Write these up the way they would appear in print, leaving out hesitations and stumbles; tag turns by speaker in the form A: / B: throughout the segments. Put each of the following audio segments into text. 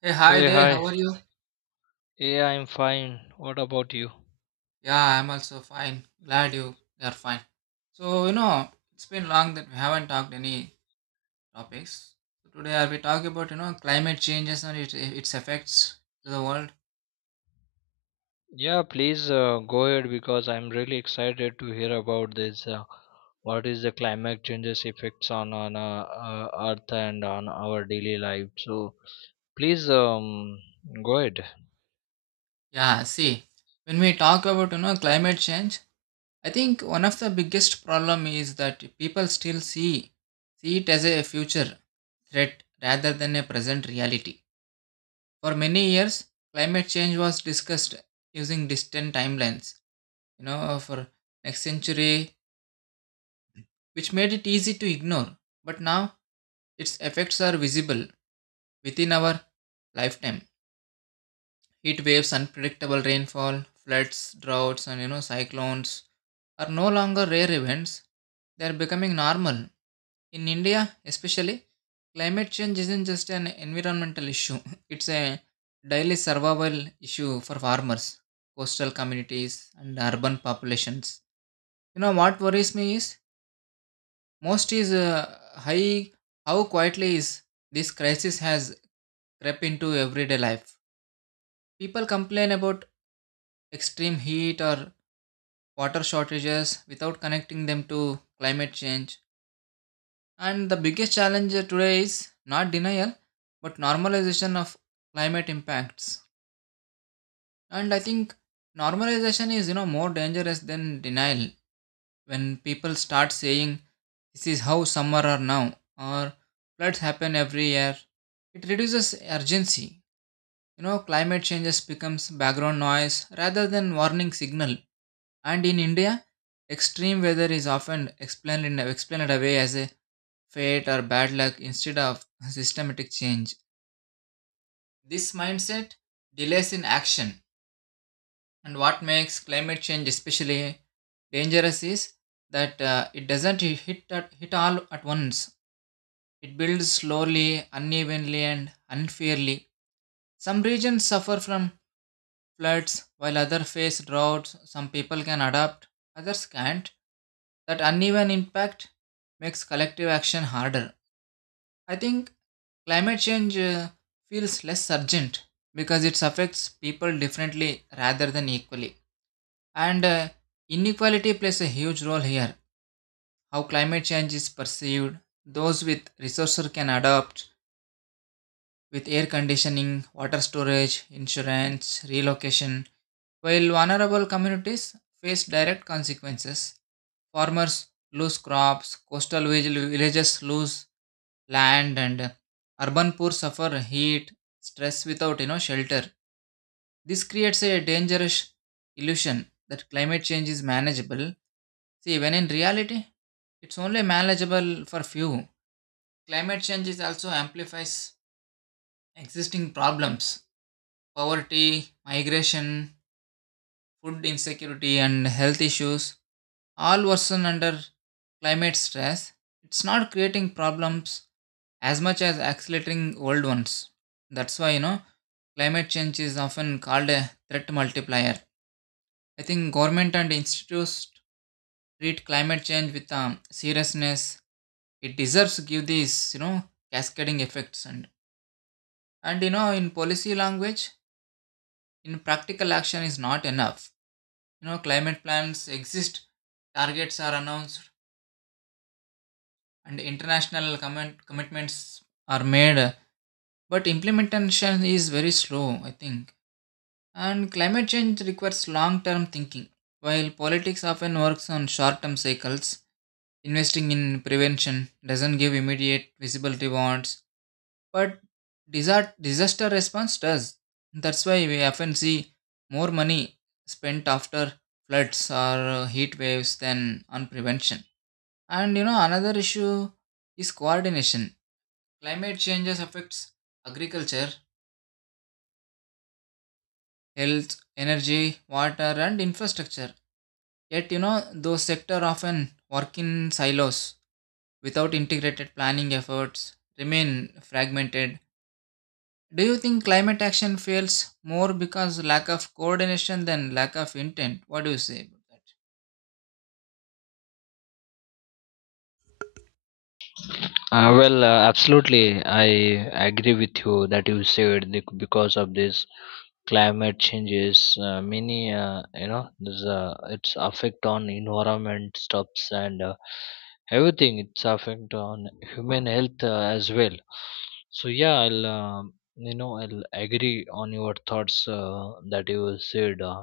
A: Hey, hi
B: Hey,
A: there. How
B: hi.
A: are you?
B: Yeah, I'm fine. What about you?
A: Yeah, I'm also fine. Glad you are fine. So, it's been long that we haven't talked any topics. So today I'll be talking about, climate changes and its effects to the world.
B: Yeah, please go ahead because I'm really excited to hear about this. What is the climate changes effects on Earth and on our daily life? So please go ahead.
A: Yeah, see, when we talk about, climate change, I think one of the biggest problem is that people still see it as a future threat rather than a present reality. For many years, climate change was discussed using distant timelines for next century, which made it easy to ignore. But now its effects are visible within our lifetime: heat waves, unpredictable rainfall, floods, droughts, and cyclones are no longer rare events. They are becoming normal. In India especially, climate change isn't just an environmental issue it's a daily survival issue for farmers, coastal communities, and urban populations. You know what worries me is Most is high how quietly is this crisis has crept into everyday life. People complain about extreme heat or water shortages without connecting them to climate change. And the biggest challenge today is not denial but normalization of climate impacts. And I think normalization is more dangerous than denial. When people start saying this is how summer are now, or floods happen every year, it reduces urgency. Climate changes becomes background noise rather than warning signal. And in India, extreme weather is often explained away as a fate or bad luck instead of systematic change. This mindset delays in action. And what makes climate change especially dangerous is that it doesn't hit all at once. It builds slowly, unevenly, and unfairly. Some regions suffer from floods, while others face droughts. Some people can adapt, others can't. That uneven impact makes collective action harder. I think climate change feels less urgent because it affects people differently rather than equally. And inequality plays a huge role here. How climate change is perceived, those with resources can adapt with air conditioning, water storage, insurance, relocation, while vulnerable communities face direct consequences. Farmers lose crops, coastal villages lose land, and urban poor suffer heat, stress without shelter. This creates a dangerous illusion that climate change is manageable. See, when in reality, it's only manageable for few. Climate change is also amplifies existing problems. Poverty, migration, food insecurity, and health issues all worsen under climate stress. It's not creating problems as much as accelerating old ones. That's why, climate change is often called a threat multiplier. I think government and institutes treat climate change with seriousness. It deserves to give these, cascading effects. And in policy language, in practical action is not enough. You know, climate plans exist, targets are announced, and international commitments are made, but implementation is very slow. I think, and climate change requires long-term thinking, while politics often works on short-term cycles. Investing in prevention doesn't give immediate visible rewards, but disaster response does. That's why we often see more money spent after floods or heat waves than on prevention. And another issue is coordination. Climate changes affects agriculture, health, energy, water, and infrastructure. Yet, those sectors often work in silos without integrated planning efforts remain fragmented. Do you think climate action fails more because lack of coordination than lack of intent? What do you say about that?
B: Well, absolutely, I agree with you that you said because of this climate changes, many you know there's its affect on environment stops, and everything it's affect on human health as well. So yeah, I'll agree on your thoughts, that you said,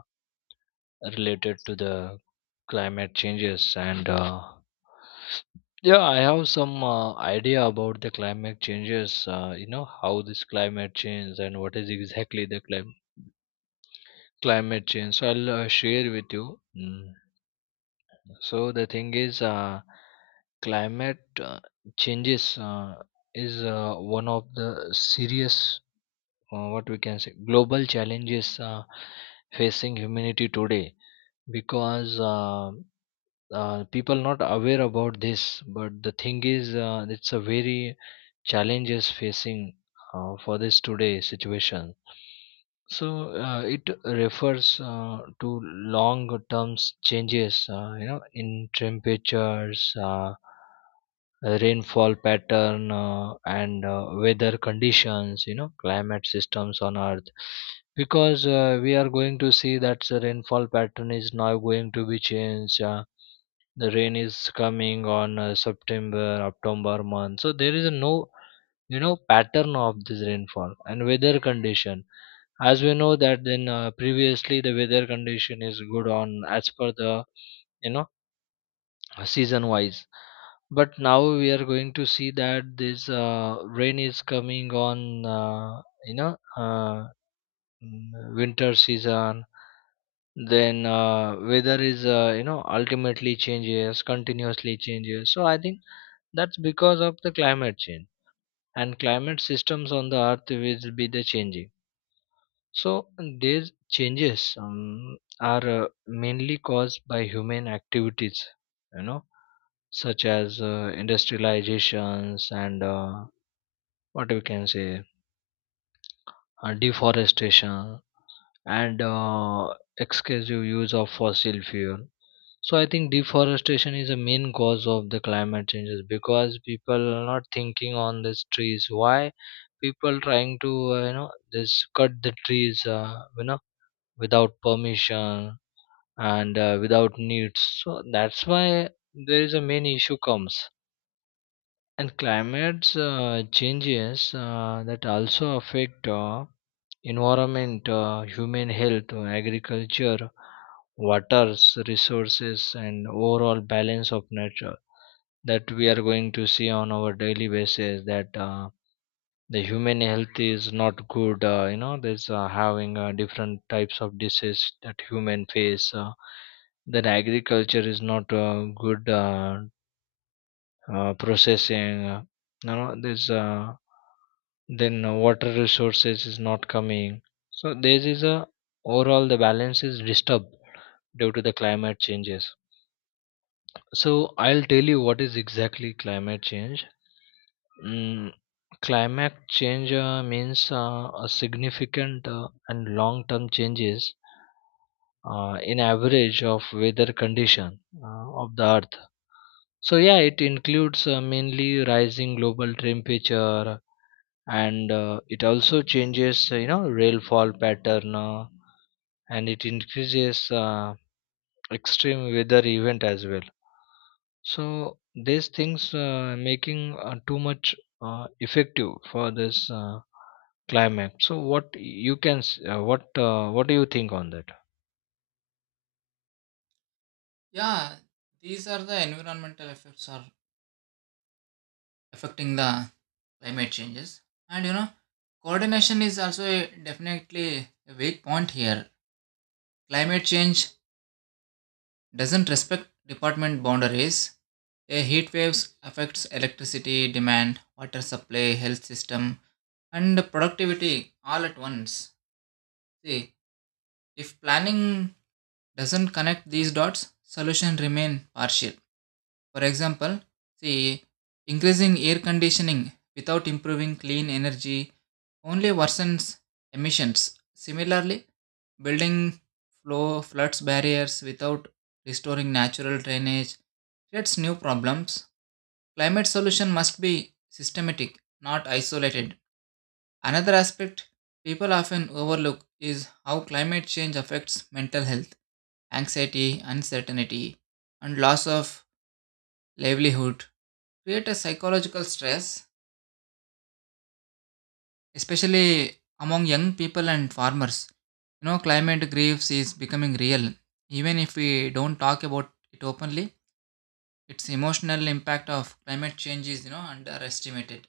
B: related to the climate changes. And yeah, I have some idea about the climate changes. You know how this climate change and what is exactly the climate change, so I'll share with you. Mm. So the thing is, climate uh, changes is one of the serious, what we can say, global challenges facing humanity today, because people not aware about this. But the thing is, it's a very challenges facing for this today situation. So it refers to long term changes, you know, in temperatures, rainfall pattern, and weather conditions, you know, climate systems on Earth, because we are going to see that the rainfall pattern is now going to be changed. The rain is coming on September, October month, so there is no, you know, pattern of this rainfall and weather condition. As we know that, then previously the weather condition is good on as per the, you know, season wise. But now we are going to see that this rain is coming on uh, you know uh, winter season. Then weather is, you know, ultimately changes, continuously changes. So I think that's because of the climate change, and climate systems on the Earth will be the changing. So these changes are mainly caused by human activities, you know, such as industrializations and what we can say, deforestation, and excessive use of fossil fuel. So I think deforestation is a main cause of the climate changes, because people are not thinking on these trees. Why people trying to, you know, this cut the trees, you know, without permission and without needs. So that's why there is a main issue comes, and climate changes that also affect environment, human health, agriculture, waters, resources, and overall balance of nature, that we are going to see on our daily basis, that the human health is not good. You know, there's having different types of disease that human face. That agriculture is not good processing. You know, there's then water resources is not coming. So this is a, overall the balance is disturbed, due to the climate changes. So I'll tell you what is exactly climate change. mm, Climate change means a significant and long term changes in average of weather condition of the Earth. So yeah, it includes mainly rising global temperature, and it also changes, you know, rainfall pattern, and it increases extreme weather event as well. So these things making too much effective for this climate. So what you can s- what do you think on that?
A: Yeah, these are the environmental effects are affecting the climate changes. And coordination is also a, definitely a weak point here. Climate change doesn't respect department boundaries. A heat waves affects electricity demand, water supply, health system, and productivity all at once. See, if planning doesn't connect these dots, solution remain partial. For example, see, increasing air conditioning without improving clean energy only worsens emissions. Similarly, building flow floods barriers without restoring natural drainage creates new problems. Climate solution must be systematic, not isolated. Another aspect people often overlook is how climate change affects mental health. Anxiety, uncertainty, and loss of livelihood create a psychological stress, especially among young people and farmers. You know, climate grief is becoming real. Even if we don't talk about it openly, its emotional impact of climate change is, underestimated.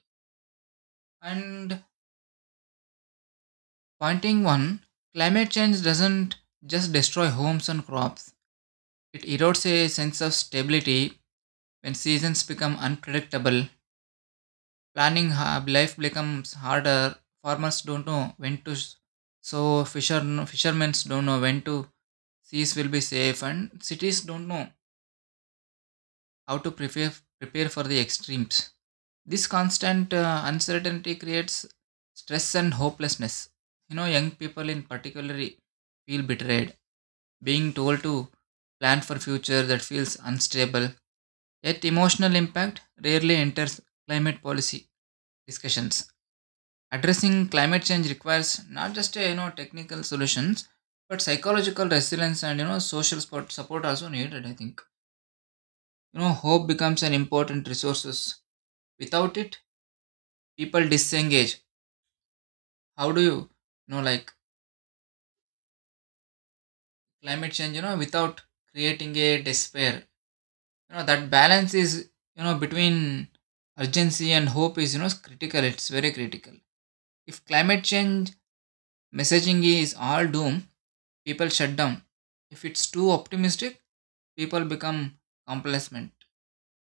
A: And pointing one, climate change doesn't just destroy homes and crops. It erodes a sense of stability when seasons become unpredictable. Planning life becomes harder. Farmers don't know when to sow. Fishermen don't know when to seas will be safe, and cities don't know how to prepare for the extremes. This constant uncertainty creates stress and hopelessness. You know, young people in particular feel betrayed, being told to plan for future that feels unstable. Yet, emotional impact rarely enters climate policy discussions. Addressing climate change requires not just a, technical solutions, but psychological resilience and social support, support also needed. I think hope becomes an important resources. Without it, people disengage. How do you, you know like climate change? You know, without creating a despair. You know that balance is between urgency and hope is critical. It's very critical. If climate change messaging is all doom, people shut down. If it's too optimistic, people become complacent.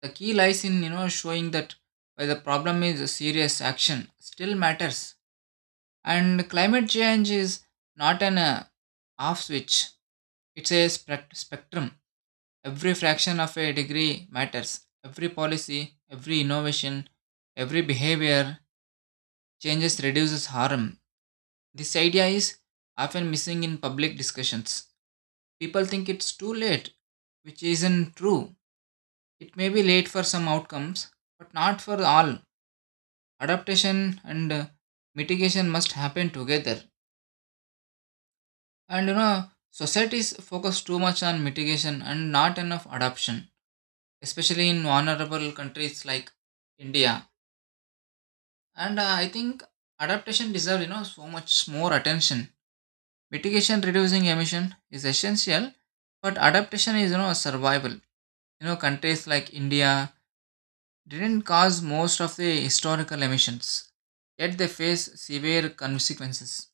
A: The key lies in showing that where the problem is serious action still matters. And climate change is not an off switch. It's a spectrum. Every fraction of a degree matters. Every policy, every innovation, every behavior changes reduces harm. This idea is often missing in public discussions. People think it's too late, which isn't true. It may be late for some outcomes, but not for all. Adaptation and mitigation must happen together. And societies focus too much on mitigation and not enough adaptation, especially in vulnerable countries like India. And I think adaptation deserves so much more attention. Mitigation reducing emission is essential, but adaptation is survival. You know, countries like India didn't cause most of the historical emissions, yet they face severe consequences.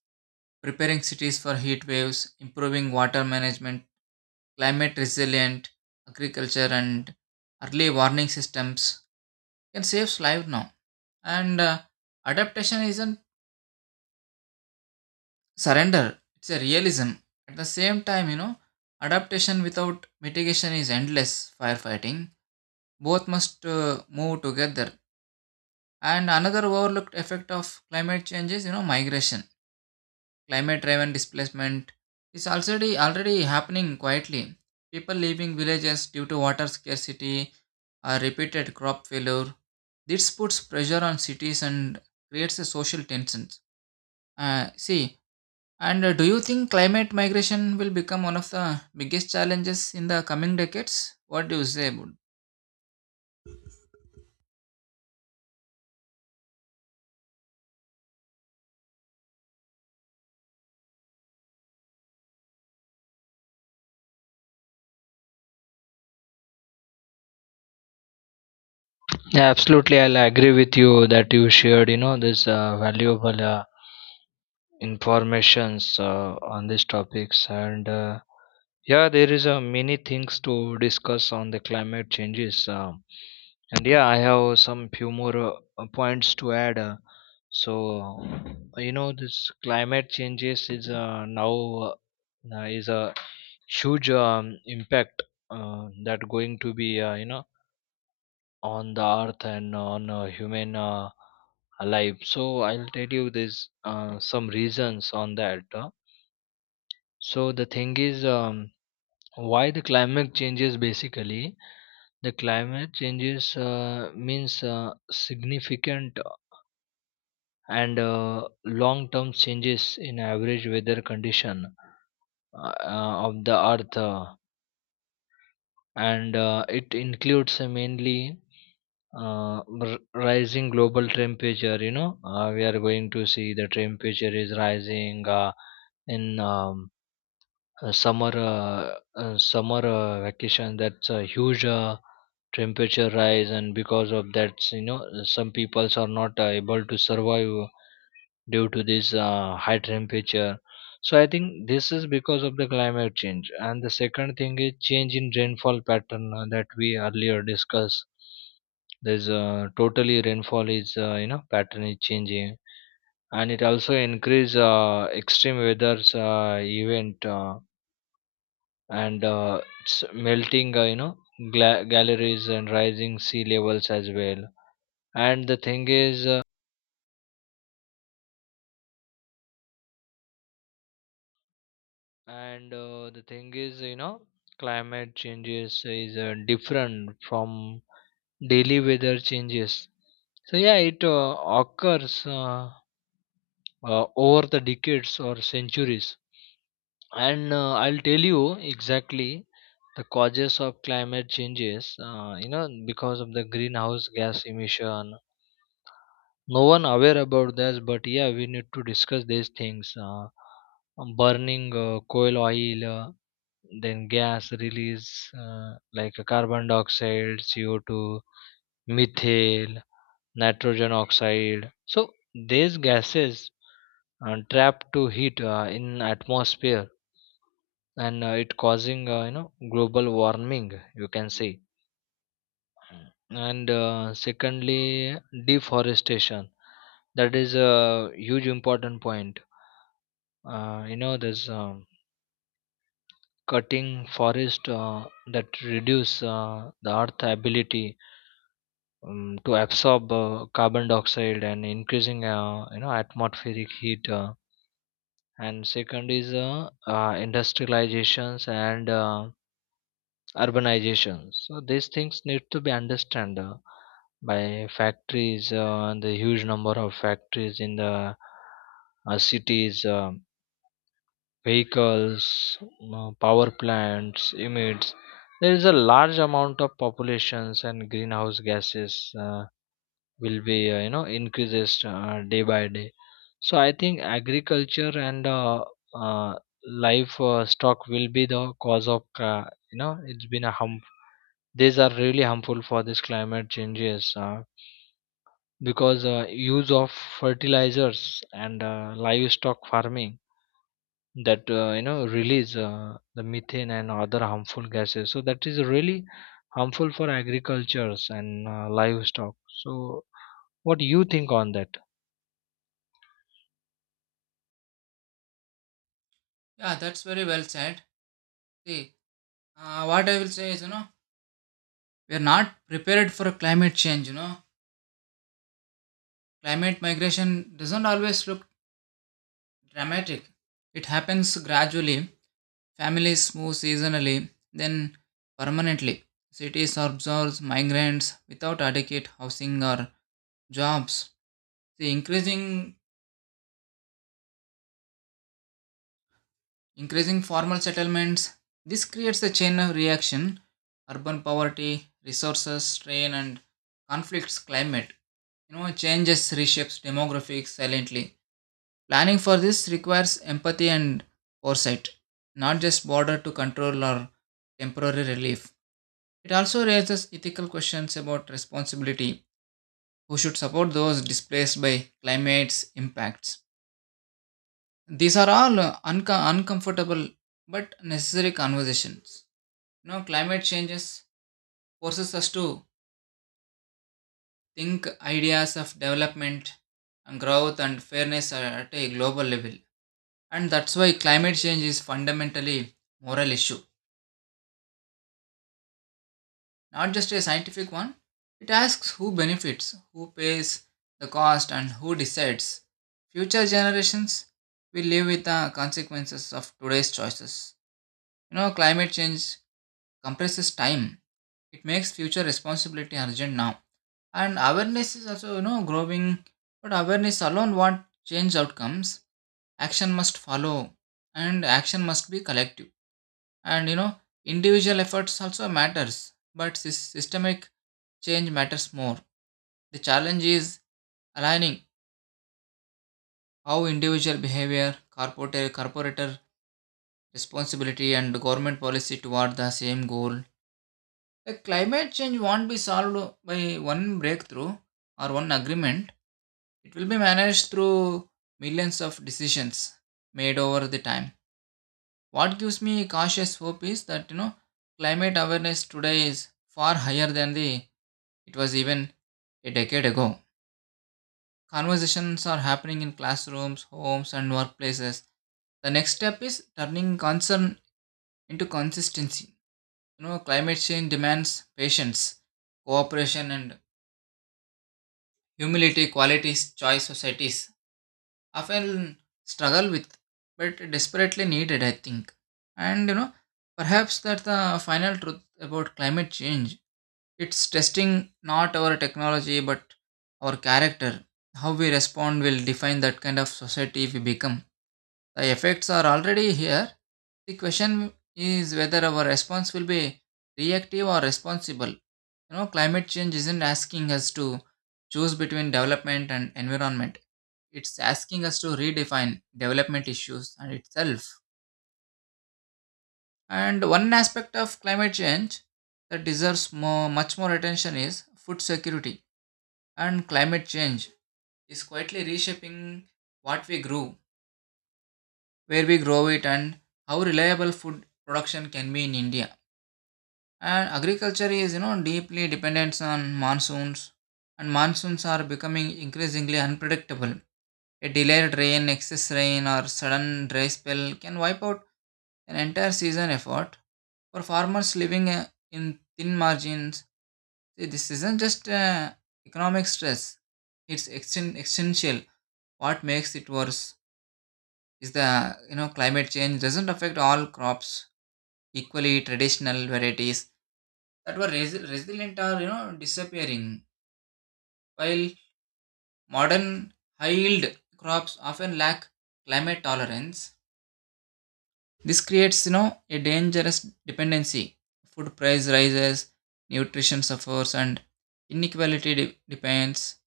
A: Preparing cities for heat waves, improving water management, climate resilient agriculture, and early warning systems can save lives now. And adaptation isn't surrender, it's a realism. At the same time, adaptation without mitigation is endless firefighting. Both must move together. And another overlooked effect of climate change is, migration. Climate-driven displacement is already happening quietly. People leaving villages due to water scarcity or repeated crop failure. This puts pressure on cities and creates a social tensions. See, and do you think climate migration will become one of the biggest challenges in the coming decades? What do you say about?
B: Yeah, absolutely, I'll agree with you that you shared, you know, this valuable informations on these topics, and yeah, there is many things to discuss on the climate changes. And yeah, I have some few more points to add. So, you know, this climate changes is, now, is a huge impact that going to be, you know, on the Earth and on human life. So I'll tell you this some reasons on that. So the thing is. Why the climate changes basically? The climate changes means significant and long term changes in average weather condition of the Earth. And it includes mainly rising global temperature. You know, we are going to see the temperature is rising in uh, summer uh, summer vacation. That's a huge temperature rise, and because of that, you know, some peoples are not able to survive due to this high temperature. So I think this is because of the climate change. And the second thing is change in rainfall pattern, that we earlier discussed. There's totally rainfall is, you know, pattern is changing. And it also increase extreme weather's event, and it's melting, you know, galleries and rising sea levels as well. And the thing is uh, and uh, the thing is, you know, climate changes is different from daily weather changes. So yeah, it occurs over the decades or centuries. And I'll tell you exactly the causes of climate changes. You know, because of the greenhouse gas emission. No one aware about this, but yeah, we need to discuss these things. Burning coal, oil, then gas release, like a carbon dioxide, CO2, methane, nitrogen oxide. So these gases trapped to heat in atmosphere, and it causing, you know, global warming, you can say. And secondly, deforestation, that is a huge important point. You know, there's cutting forest that reduce the Earth ability to absorb carbon dioxide and increasing, you know, atmospheric heat. Uh, and second is industrializations and urbanization. So these things need to be understood by factories. The huge number of factories in the cities, vehicles, power plants emits. There is a large amount of populations and greenhouse gases will be, you know, increases day by day. So I think agriculture and uh, life stock will be the cause of, you know, it's been a harm. These are really harmful for this climate changes, because use of fertilizers and livestock farming, that, you know, release the methane and other harmful gases. So that is really harmful for agricultures and livestock. So what do you think on that?
A: Yeah, that's very well said. See, what I will say is, we are not prepared for climate change. You know, climate migration doesn't always look dramatic. It happens gradually. Families move seasonally, then permanently. Cities absorb migrants without adequate housing or jobs. The increasing formal settlements. This creates a chain of reaction: urban poverty, resources strain, and conflicts. Climate changes reshapes demographics silently. Planning for this requires empathy and foresight, not just border to control or temporary relief. It also raises ethical questions about responsibility, who should support those displaced by climate's impacts. These are all uncomfortable but necessary conversations. You know, climate changes forces us to think ideas of development and growth and fairness are at a global level. And that's why climate change is fundamentally moral issue, not just a scientific one. It asks who benefits, who pays the cost, and who decides. Future generations will live with the consequences of today's choices. You know, climate change compresses time, it makes future responsibility urgent now. And awareness is also, growing, but awareness alone won't change outcomes. Action must follow, and action must be collective. And individual efforts also matters, but systemic change matters more. The challenge is aligning how individual behavior, corporate corporator responsibility, and government policy toward the same goal. The climate change won't be solved by one breakthrough or one agreement. It will be managed through millions of decisions made over the time. What gives me cautious hope is that climate awareness today is far higher than the it was even a decade ago. Conversations are happening in classrooms, homes, and workplaces. The next step is turning concern into consistency. You know, climate change demands patience, cooperation, and humility qualities choice societies often struggle with, but desperately needed, I think. And perhaps that's the final truth about climate change. It's testing not our technology but our character. How we respond will define that kind of society we become. The effects are already here. The question is whether our response will be reactive or responsible. You know, climate change isn't asking us to choose between development and environment. It's asking us to redefine development issues and itself. And one aspect of climate change that deserves much more attention is food security. And climate change is quietly reshaping what we grow, where we grow it, and how reliable food production can be in India. And agriculture is, deeply dependent on monsoons, and monsoons are becoming increasingly unpredictable. A delayed rain, excess rain, or sudden dry spell can wipe out an entire season effort. For farmers living in thin margins, see, this isn't just economic stress; it's existential. What makes it worse? Is the climate change doesn't affect all crops equally. Traditional varieties that were resilient are disappearing, while modern high yield crops often lack climate tolerance. This creates a dangerous dependency. Food price rises, nutrition suffers, and inequality depends.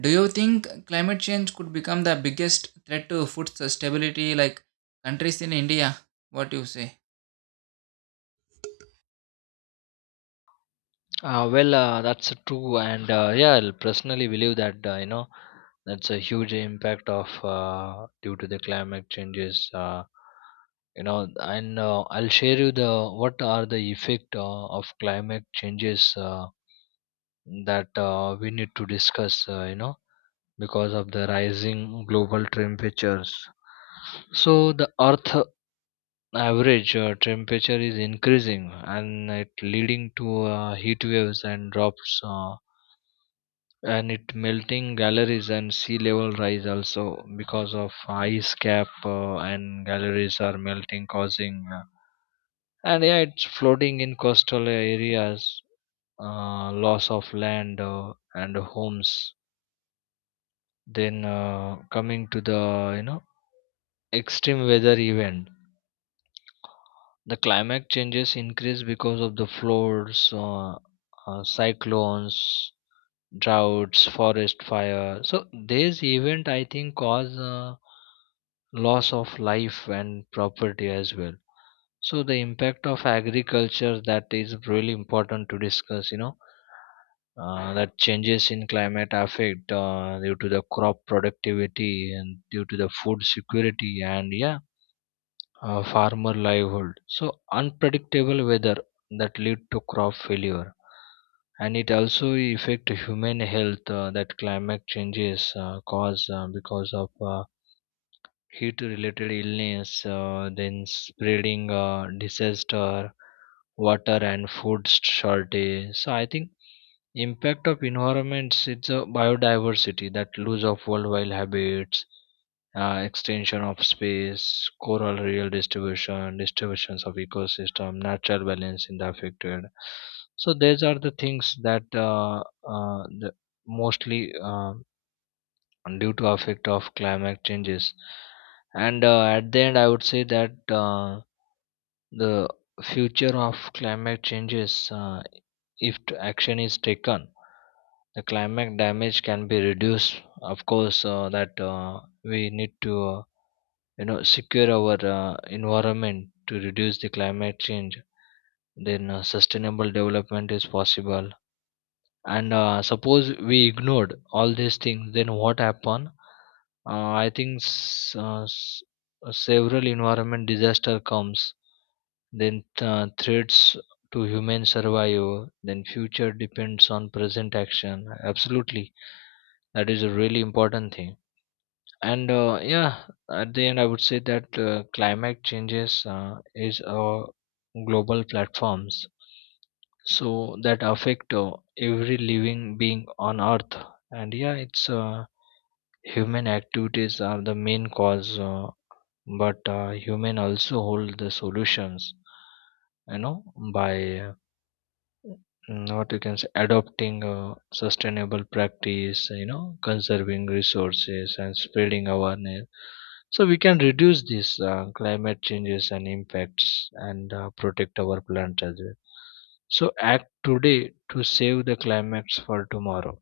A: Do you think climate change could become the biggest threat to food stability like countries in India? What do you say?
B: Well, that's true, and yeah, I'll personally believe that, you know, that's a huge impact of, due to the climate changes. You know, and I'll share you the what are the effect of climate changes that we need to discuss. You know, because of the rising global temperatures. So the Earth average temperature is increasing, and it leading to heat waves and drops. And it melting galleries and sea level rise also, because of ice cap, and galleries are melting causing, and yeah, it's flooding in coastal areas, loss of land and homes. Then coming to the, you know, extreme weather event, the climate changes increase because of the floods, cyclones, droughts, forest fire. So these event I think cause loss of life and property as well. So the impact of agriculture, that is really important to discuss. You know, that changes in climate affect due to the crop productivity and due to the food security and yeah, farmer livelihood. So unpredictable weather that lead to crop failure, and it also affect human health. That climate changes cause because of heat-related illness, then spreading disaster, water and food shortage. So I think impact of environments, it's a biodiversity that lose of worldwide habits, extension of space, coral real distribution, distributions of ecosystem, natural balance in the affected. So these are the things that the mostly, due to effect of climate changes. And at the end, I would say that. The future of climate changes, if action is taken, the climate damage can be reduced, of course. That we need to, you know, secure our environment to reduce the climate change. Then sustainable development is possible, and suppose we ignored all these things, then what happen? I think several environment disaster comes. Then threats to human survival, then future depends on present action, absolutely. That is a really important thing. And yeah, at the end I would say that, climate changes is a global platforms, so that affect every living being on Earth. And yeah, it's, human activities are the main cause, but human also hold the solutions, you know, by uh, what you can say, adopting a sustainable practice, you know, conserving resources and spreading awareness. So we can reduce these climate changes and impacts, and protect our planet as well. So act today to save the climates for tomorrow.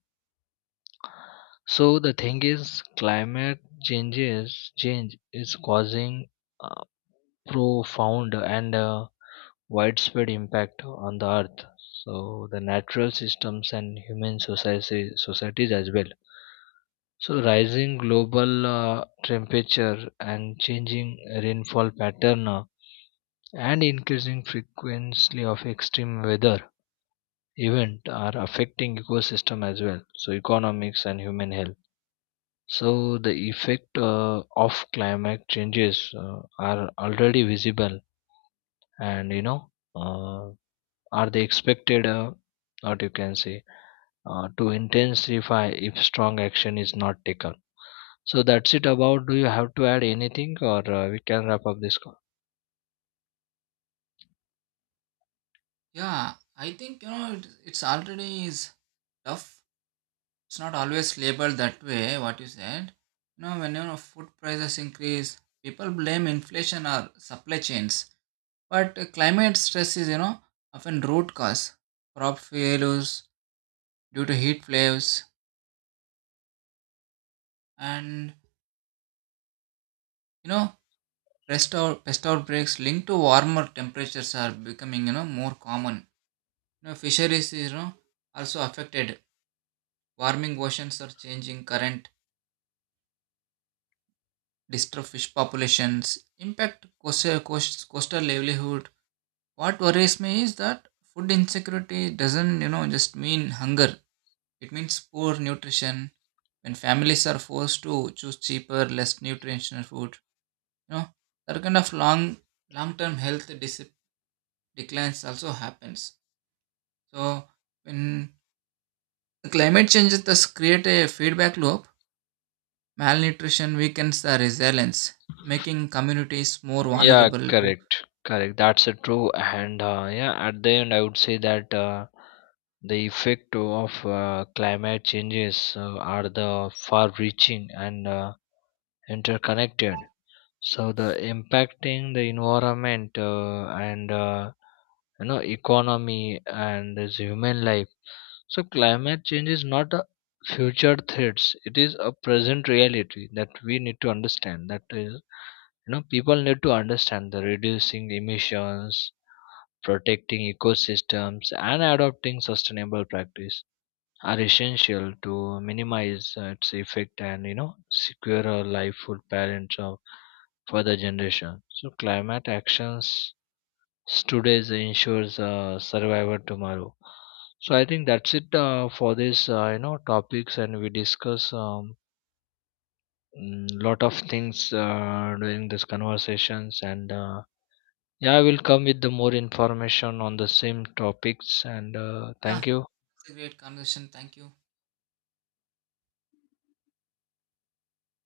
B: So the thing is climate change is causing uh, profound and widespread impact on the Earth. So the natural systems and human societies as well. So rising global temperature and changing rainfall pattern, and increasing frequency of extreme weather event are affecting ecosystem as well, so economics and human health. So the effect of climate changes are already visible, and you know, uh, are they expected, what you can say, to intensify if strong action is not taken. So that's it about, do you have to add anything, or we can wrap up this call?
A: Yeah, I think it's already is tough. It's not always labeled that way. What you said, when food prices increase, people blame inflation or supply chains, but climate stress is often root cause. Crop failures due to heat waves and you know pest outbreaks linked to warmer temperatures are becoming more common. You know, fisheries is also affected. Warming oceans are changing current disturb fish populations, impact coastal livelihood. What worries me is that food insecurity doesn't, just mean hunger. It means poor nutrition. When families are forced to choose cheaper, less nutritional food, you know, that kind of long-term health declines also happens. So when the climate changes, does create a feedback loop. Malnutrition weakens the resilience, making communities more
B: Yeah,
A: vulnerable to—
B: correct, correct, that's a true. And yeah, at the end I would say that, the effect of climate changes are the far reaching and interconnected. So the impacting the environment, and you know, economy and this human life. So climate change is not a future threats. It is a present reality that we need to understand. That is, you know, people need to understand the reducing emissions, protecting ecosystems, and adopting sustainable practice are essential to minimize its effect, and you know, secure a life for parents of further generation. So climate actions today ensures survival tomorrow. So I think that's it for this, you know, topics, and we discuss lot of things during these conversations. And yeah, I will come with the more information on the same topics. And
A: yeah,
B: thank you.
A: it's a great conversation. Thank you.